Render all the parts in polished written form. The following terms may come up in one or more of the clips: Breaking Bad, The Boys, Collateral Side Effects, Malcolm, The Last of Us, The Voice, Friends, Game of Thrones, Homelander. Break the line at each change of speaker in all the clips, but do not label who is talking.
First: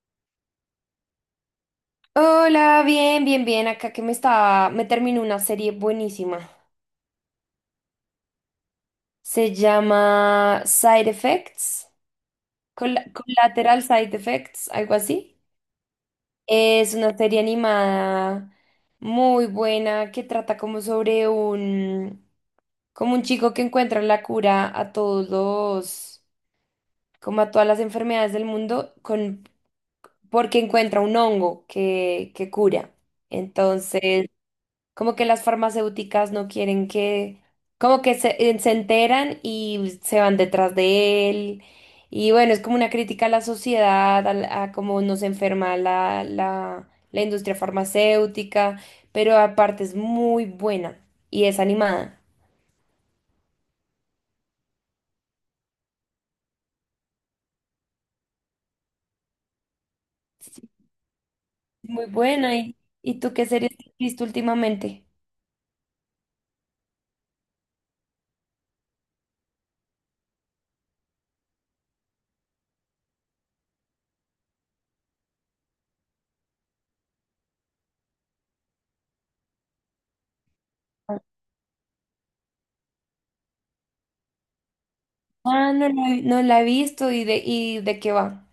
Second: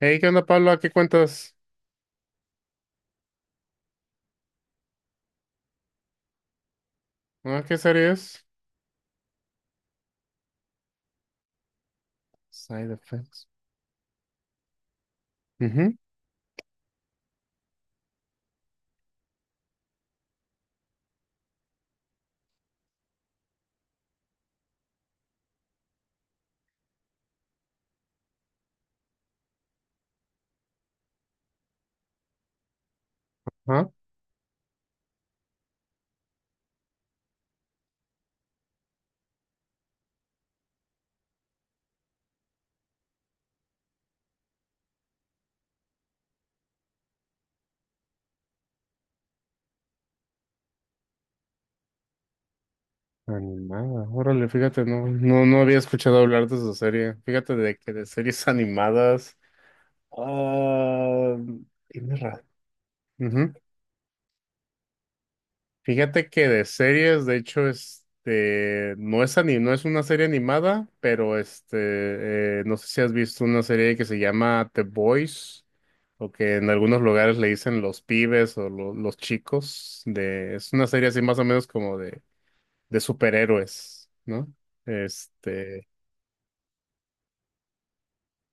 Hey, ¿qué onda, Pablo? ¿A qué cuentas?
Hola, bien, bien, bien. Acá que me terminó una serie buenísima.
¿Ah, qué series?
Se llama Side Effects,
Side effects.
Collateral Side Effects, algo así.
Ujú.
Es una serie animada muy buena que trata como sobre como un chico que encuentra la cura a como a todas las enfermedades del mundo, porque encuentra un hongo que cura.
Ah,
Entonces como que las farmacéuticas no quieren como que se enteran y se van detrás de él. Y bueno, es como una crítica a la sociedad, a cómo nos enferma la la industria farmacéutica, pero aparte es muy buena y es animada.
animada. Órale, fíjate, no, no, no había escuchado hablar de esa serie. Fíjate de que de series animadas.
Sí.
Ah,
Muy
tienes razón.
buena. ¿ y tú qué
Ujú.
series has visto últimamente?
Fíjate que de series, de hecho, este, no es una serie animada, pero este, no sé si has visto una serie que se llama The Boys, o que en algunos lugares le dicen los pibes o los chicos. De, es una serie así más o menos como de superhéroes, ¿no?
Ah,
Este,
no la he visto y de qué va.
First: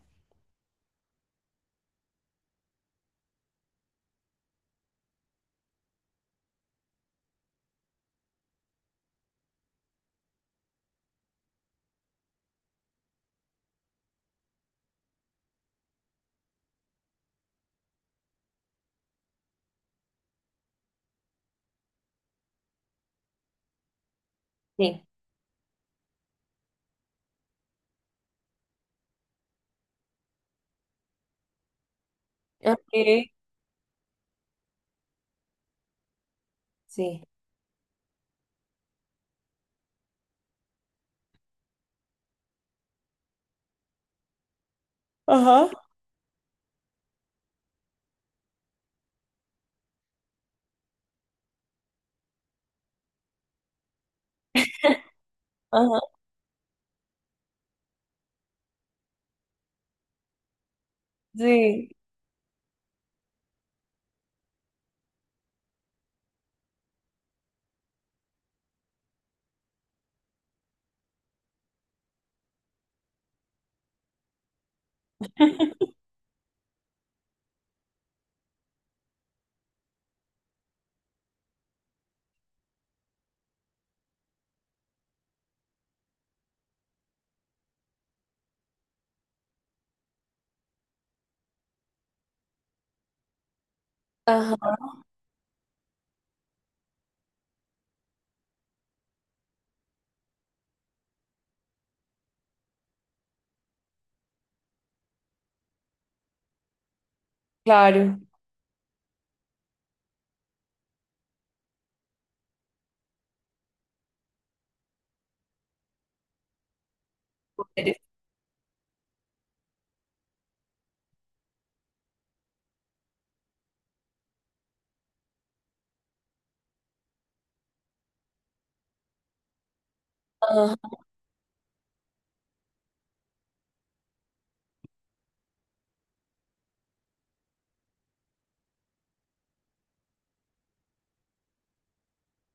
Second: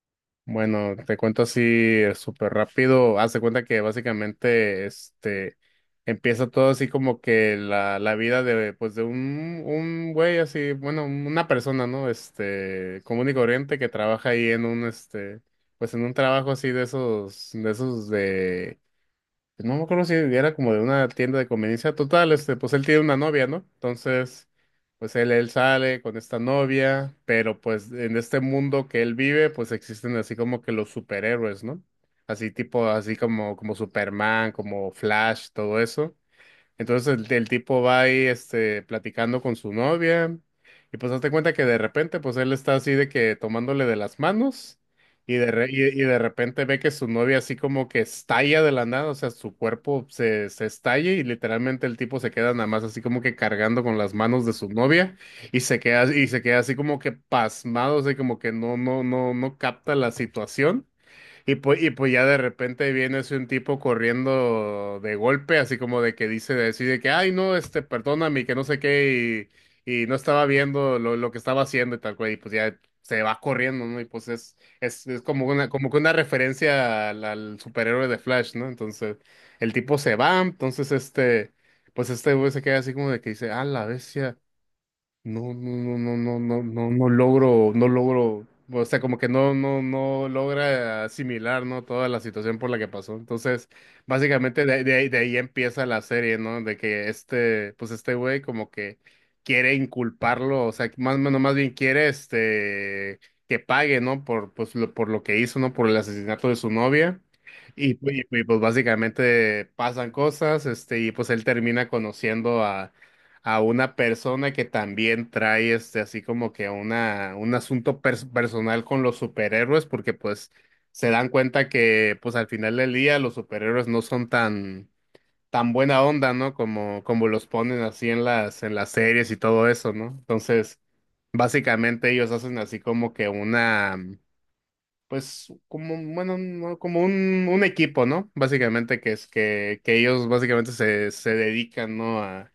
bueno, te cuento así súper rápido. Haz de cuenta que básicamente este, empieza todo así como que la vida de, pues de un güey así, bueno, una persona, ¿no? Este, común y corriente que trabaja ahí en un, este, pues en un trabajo así de esos de pues, no me acuerdo si era como de una tienda de conveniencia. Total, este, pues él tiene una novia, ¿no? Entonces,
Sí.
pues él sale con esta novia, pero pues en este mundo que él vive, pues existen así como que los superhéroes, ¿no? Así tipo, así
Ok.
como Superman, como Flash, todo eso. Entonces
Sí.
el tipo va ahí este, platicando con su novia y pues hazte cuenta que de repente pues él está así de que tomándole de las manos y de, re-
Ajá.
y, y de repente ve que su novia así como que estalla de la nada, o sea, su cuerpo se estalla y literalmente el tipo se queda nada más así como que cargando con las manos de su novia
Ajá.
y se queda así como que pasmado, o sea, como que no, no, no, no capta la situación. Y
Sí.
pues ya de repente viene así un tipo corriendo de golpe, así como de que decide que, ay, no, este, perdóname, que no sé qué, y no estaba viendo lo que estaba haciendo y tal cual, y pues ya se va corriendo, ¿no? Y pues es como una, como que una referencia al superhéroe de Flash, ¿no? Entonces, el tipo se va, entonces este, pues este güey se queda así como de que dice, ah, la bestia. No, no, no, no, no, no, no, no logro, o sea, como que no, no, no logra asimilar, ¿no? Toda la situación por la que pasó. Entonces, básicamente
Ajá.
de ahí empieza la serie, ¿no? De que este, pues este güey como que quiere inculparlo, o sea, más, bueno, más bien quiere este, que pague, ¿no? Por, pues, lo, por lo que hizo, ¿no? Por el asesinato de su novia. Y, pues
Claro.
y, pues básicamente pasan cosas, este, y pues él termina conociendo a una persona que también trae este así como que una un asunto
Eres-.
personal con los superhéroes, porque pues se dan cuenta que pues al final del día los superhéroes no son tan buena onda, ¿no? Como los ponen así en las series y todo eso, ¿no?
Ajá,
Entonces, básicamente ellos hacen así como que una pues como, bueno, no, como un equipo, ¿no? Básicamente que es que ellos básicamente se, se dedican, ¿no?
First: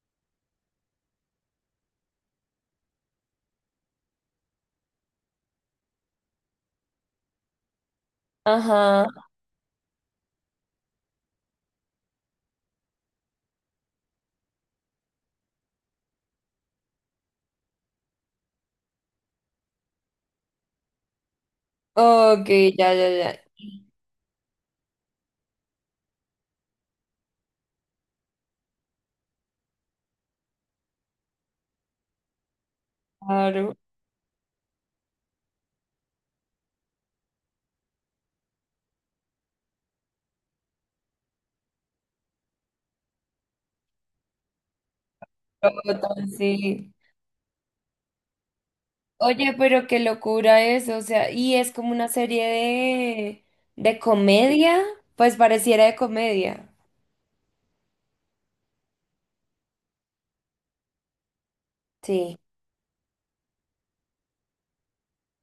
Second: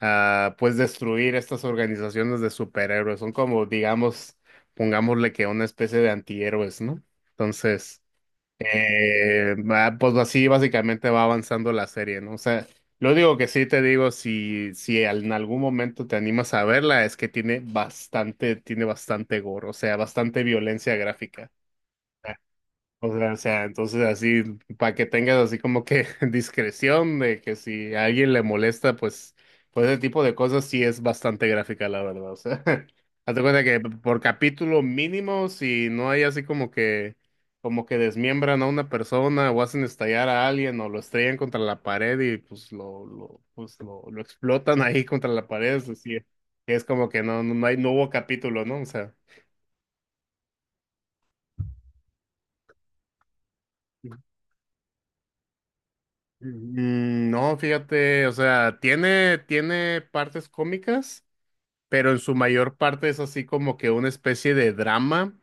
A pues destruir estas organizaciones de superhéroes. Son como, digamos, pongámosle que una especie de antihéroes, ¿no? Entonces,
ajá.
pues así básicamente va avanzando la serie, ¿no? O sea, lo único que sí te digo, si, si en algún momento te animas a verla, es que tiene bastante gore, o sea, bastante violencia gráfica.
Ok, ya, ya,
O
ya.
sea, entonces así, para que tengas así como que discreción de que si a alguien le molesta, pues, pues ese tipo de cosas sí es bastante gráfica, la verdad. O sea, hazte cuenta
Claro.
que por capítulo mínimo, si no hay así como que desmiembran a una persona o hacen estallar a alguien o lo estrellan contra la pared y pues lo explotan ahí contra la pared, es decir,
Robots,
es
sí.
como que no, no no hay, no hubo capítulo, ¿no? O sea,
Oye, pero qué locura eso, o sea, y es como una serie de comedia, pues pareciera de comedia.
No, fíjate, o sea, tiene, tiene partes cómicas, pero en su
Sí,
mayor parte es así como que una especie de drama.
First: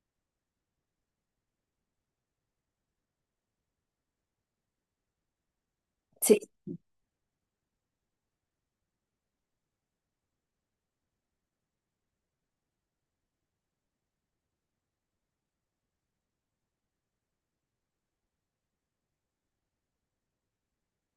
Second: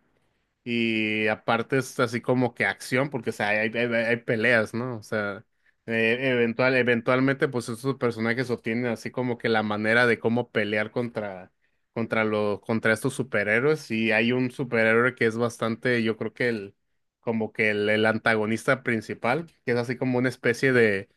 Y aparte es así como que acción, porque o sea, hay, hay peleas, ¿no? O sea,
sí.
eventualmente, pues estos personajes obtienen así como que la manera de cómo pelear contra, contra estos superhéroes. Y hay un superhéroe que es bastante, yo creo que el, como que el antagonista principal, que es así como una especie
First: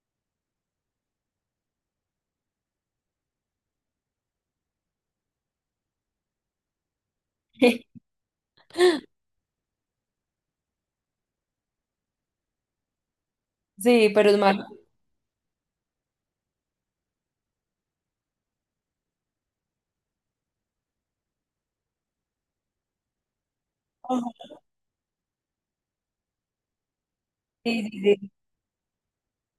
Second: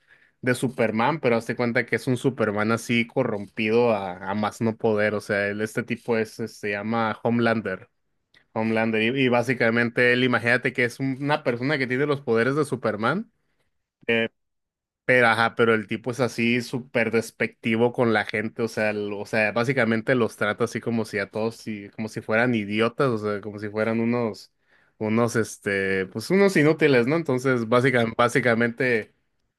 de Superman, pero hazte cuenta que es un Superman así corrompido a más no poder. O sea, este tipo es, este, se llama Homelander. Homelander. Y básicamente él, imagínate que es una persona que tiene los poderes de Superman.
Sí, pero es malo.
Pero, ajá, pero el tipo es así súper despectivo con la gente, o sea, o sea, básicamente los trata así como si a todos, como si fueran idiotas, o sea, como si fueran unos, este, pues unos inútiles, ¿no? Entonces,
Sí, sí,
básicamente,
sí.
básicamente,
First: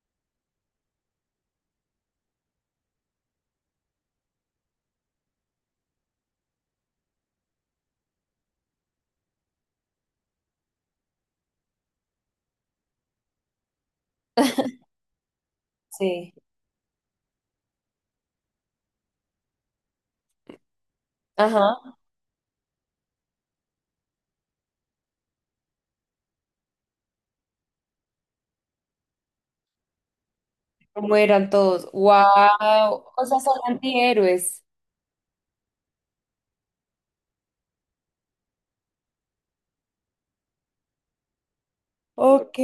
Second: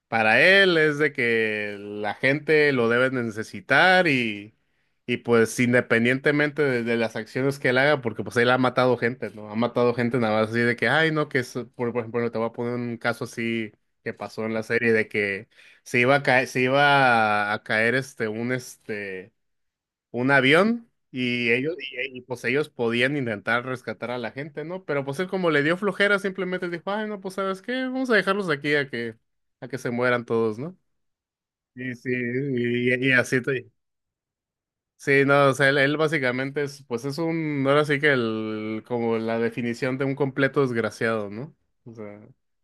para él es de que la gente lo debe de necesitar y pues independientemente de las acciones que él haga, porque pues él ha matado gente, ¿no? Ha matado gente nada más así de que, ay, no, que es, por ejemplo, te voy a poner un caso así que pasó en la serie de que se iba a
Sí.
caer, se iba a caer este un avión y ellos
Ajá.
y, pues ellos podían intentar rescatar a la gente, ¿no? Pero pues él como le dio flojera simplemente dijo, "Ay, no, pues ¿sabes qué? Vamos a dejarlos aquí a que se mueran todos, ¿no?"
¿Cómo todos?
Y sí,
¡Wow!
y
O sea,
así
son
te-
antihéroes.
Sí, no, o sea, él básicamente es, pues es un, ahora sí que el, como la definición de un completo desgraciado, ¿no? O sea,
Ok.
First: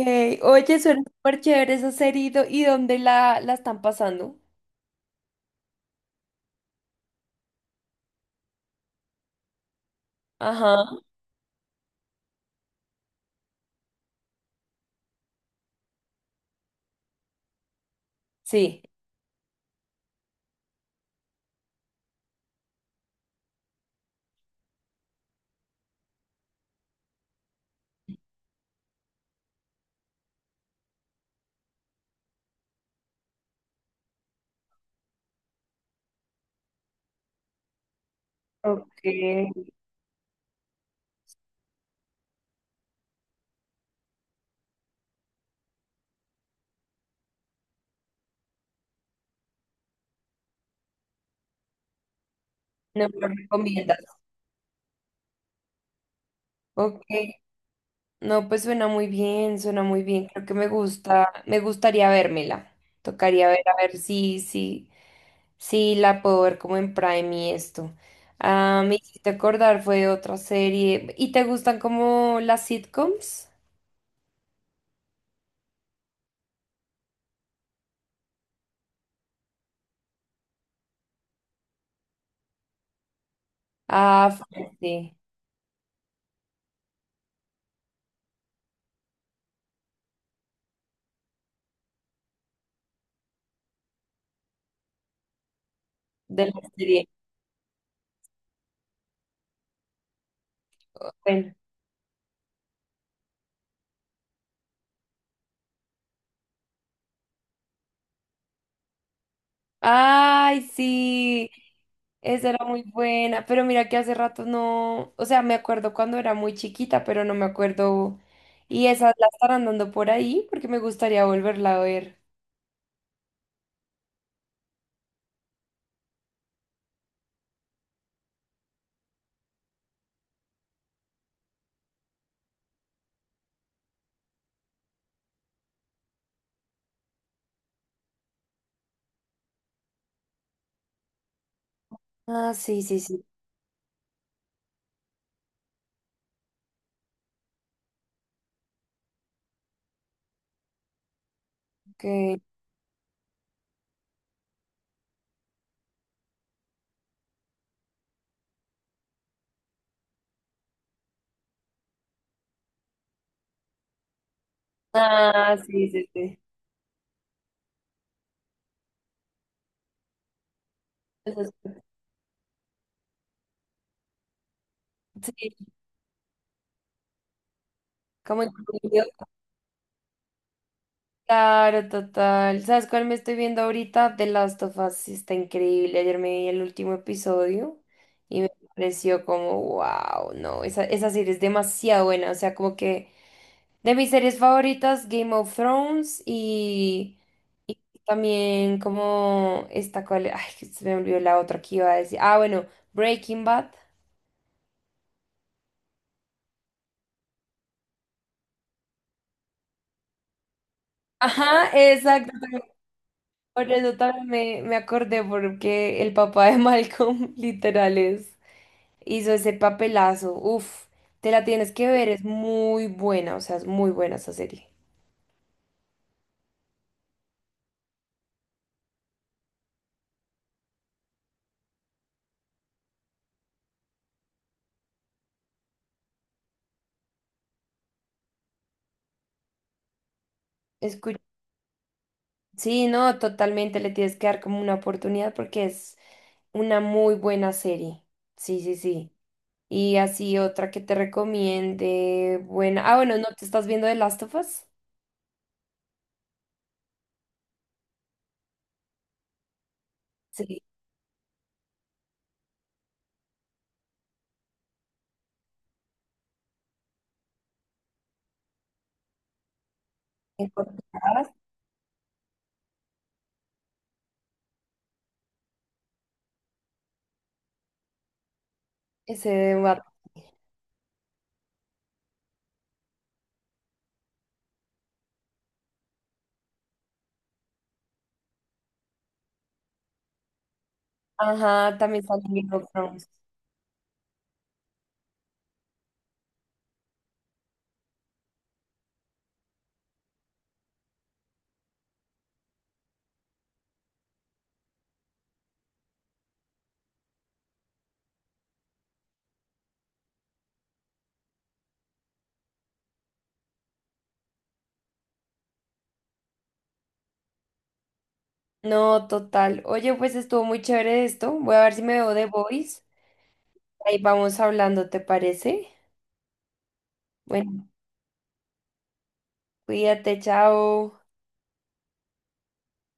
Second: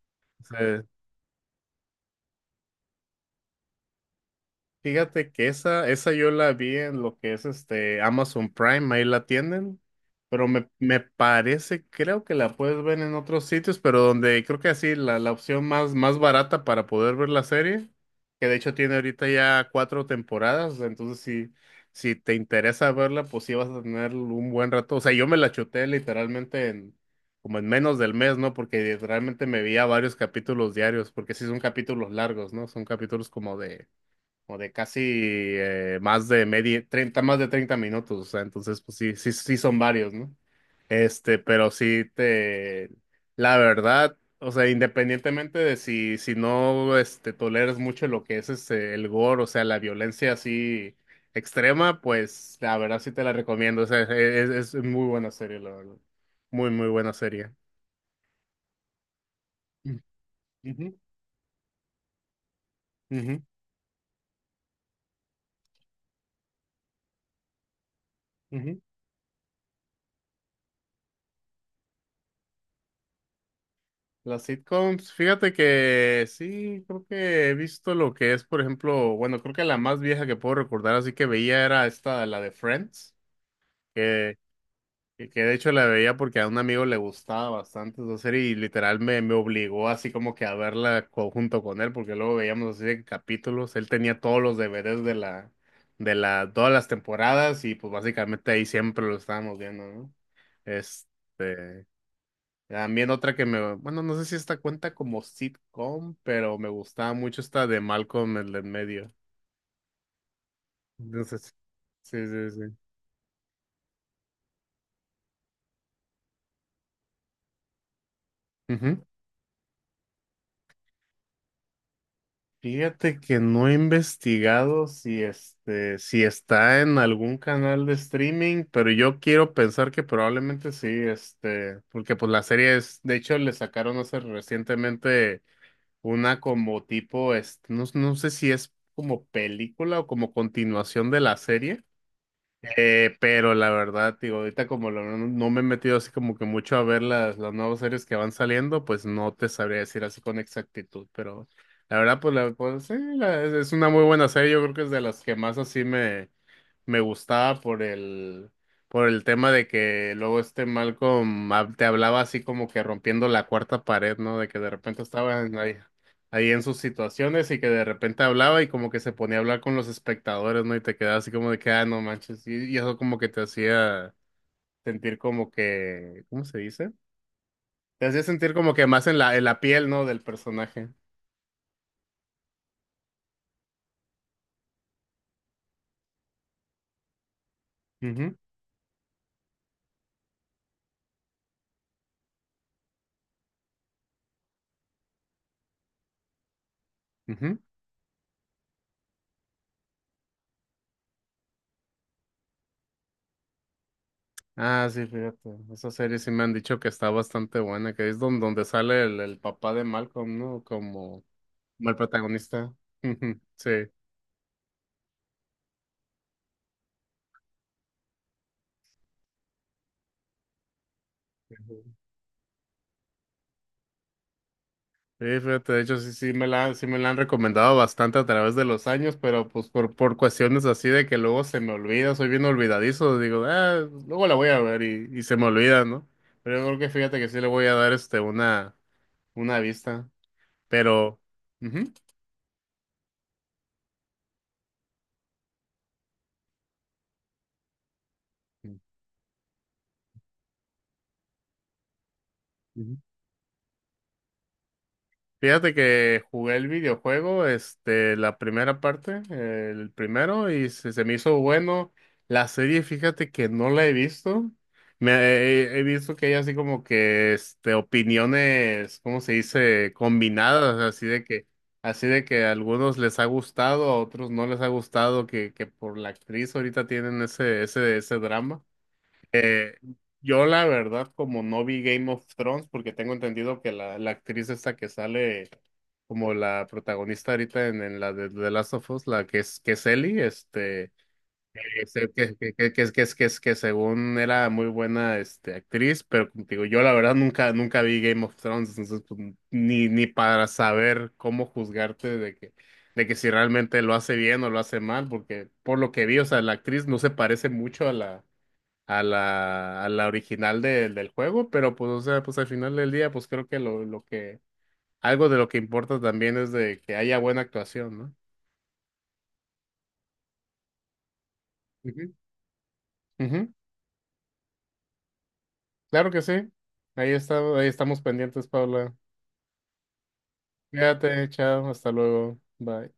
sí.
Oye, suena súper chévere esa serie. ¿ y dónde la están pasando?
Fíjate que esa yo la vi en lo que es este Amazon Prime, ahí la tienen, pero me,
Ajá,
me parece, creo que la puedes ver en otros sitios, pero donde creo que así la, la opción más, más barata para poder ver la serie, que de hecho
sí.
tiene ahorita ya cuatro temporadas, entonces si, si te interesa verla, pues sí vas a tener un buen rato. O sea, yo me la chuté literalmente en, como en menos del mes, ¿no? Porque literalmente me veía varios capítulos diarios, porque sí son capítulos largos, ¿no? Son capítulos como de o de casi más de 30 minutos, o sea, entonces pues
Ok,
sí, sí, sí son varios, ¿no? Este, pero sí te, la verdad, o sea, independientemente de si, si no, este, toleras mucho lo que es este, el gore, o sea, la violencia así extrema, pues la verdad
no
sí
me
te
lo
la recomiendo, o
recomiendas.
sea, es, es muy buena serie, la verdad, muy, muy
Ok.
buena serie.
No, pues suena muy bien, suena
Mm.
muy bien. Creo que me
Ujú,
gusta, me gustaría vérmela.
ujú,
Tocaría ver a ver si si la puedo ver como en Prime y esto.
ujú.
Ah, me hiciste acordar, fue otra serie. ¿Y te gustan como las sitcoms?
Las sitcoms, fíjate que sí, creo que he visto lo que es, por ejemplo, bueno, creo que la más vieja que puedo recordar, así que veía era esta, la de Friends,
Ah,
que,
fuerte,
que de hecho la veía porque a un amigo le gustaba bastante esa serie y literal me obligó así como que a verla junto con él, porque luego veíamos así de capítulos, él tenía todos los deberes de la,
de la
todas las
serie.
temporadas y pues básicamente ahí siempre lo estábamos viendo, ¿no?
Bueno.
Este... También otra que me, bueno, no sé si esta cuenta como sitcom, pero me gustaba mucho esta de Malcolm el de en medio.
Ay, sí,
Entonces, sí,
esa
sí,
era
sí.
muy buena, pero mira que hace rato no, o sea, me acuerdo cuando era muy chiquita, pero no me acuerdo. Y
Ujú.
esas la estarán dando por ahí porque me gustaría volverla a ver.
Fíjate que no he investigado si este, si está en algún canal de streaming, pero yo quiero pensar que probablemente sí, este, porque pues la serie es, de hecho, le sacaron hace recientemente una como tipo, este, no, no sé si es como película o como continuación de la serie.
Ah, sí, sí, sí.
Pero la verdad, digo, ahorita como no me he metido así como que mucho a ver las nuevas series que van saliendo, pues no te sabría decir así con exactitud, pero la verdad, pues,
Ok.
la, pues sí, es una muy buena serie, yo creo que es de las que más así me, me gustaba por el tema de que luego este Malcolm te hablaba así como que rompiendo la cuarta pared, ¿no? De que de repente estaba
Ah,
en ahí,
sí, sí, sí.
en sus situaciones y que de repente hablaba y como que se ponía a hablar con los espectadores, ¿no? Y te quedaba así
Eso
como
es-.
de que, ah, no manches. Y eso como que te hacía sentir como
Sí,
que, ¿cómo se dice? Te hacía
como
sentir como que
incluido.
más en la, piel, ¿no? Del personaje.
Claro, total. ¿Sabes cuál me estoy viendo ahorita? The Last of Us. Sí, está increíble. Ayer me vi el último episodio
Ujú,
y me pareció como, wow, no, esa serie es demasiado buena. O sea, como que de mis series favoritas, Game of Thrones
ujú.
y también como esta cual, ay, que se me olvidó la otra que iba a decir. Ah, bueno, Breaking Bad.
Ah, sí, fíjate. Esa serie sí me han dicho que está bastante buena, que es donde sale el papá de Malcolm, ¿no? Como,
Ajá,
como el
exacto.
protagonista.
Por
Sí.
eso también me acordé porque el papá de Malcolm literal es. Hizo ese papelazo. Uff, te la tienes que ver, es muy buena, o sea, es muy buena esa serie.
Sí, fíjate, de hecho sí me la han recomendado bastante a través de los años, pero pues por cuestiones así de que luego se me olvida, soy bien olvidadizo, digo, ah, luego la voy a ver y se me olvida, ¿no? Pero yo creo que fíjate que sí le voy a dar este una vista.
Escu-,
Pero,
sí, no, totalmente le tienes que dar como una oportunidad porque es una muy buena serie. Sí, sí, sí. Y así otra que te recomiende, buena. Ah,
ujú.
bueno, ¿no te estás viendo The Last of Us?
Fíjate que jugué el videojuego, este, la primera parte, el primero,
Sí,
y se me hizo bueno. La serie, fíjate que no la he visto. He visto que hay así como que, este, opiniones, ¿cómo se dice?
en
Combinadas,
cortadas,
así de que a algunos les ha gustado, a otros no les ha gustado, que por la actriz ahorita tienen ese drama.
ese de
Eh,
What-.
yo la verdad, como no vi Game of Thrones, porque tengo entendido que la actriz esta que sale como la protagonista ahorita en la de The Last of Us, la que es Ellie, este,
Ajá,
es
también
el
sale Game of
que, es- que,
Thrones.
es- que, es- que según era muy buena este, actriz, pero como te digo yo la verdad nunca vi Game of Thrones, entonces pues, ni, ni para saber cómo juzgarte de que si realmente lo hace bien o lo hace mal, porque por lo que vi, o sea, la actriz no se parece mucho a la a la original del juego, pero pues, o sea, pues al final del día, pues creo que algo de lo que importa también es de que haya buena actuación, ¿no?
No, total. Oye, pues estuvo muy chévere esto. Voy a ver si me
Ujú.
veo The Voice.
Ujú.
Ahí vamos hablando, ¿te parece?
Claro que sí. Ahí está, ahí
Bueno,
estamos pendientes, Paula.
cuídate, chao.
Cuídate, chao, hasta luego. Bye.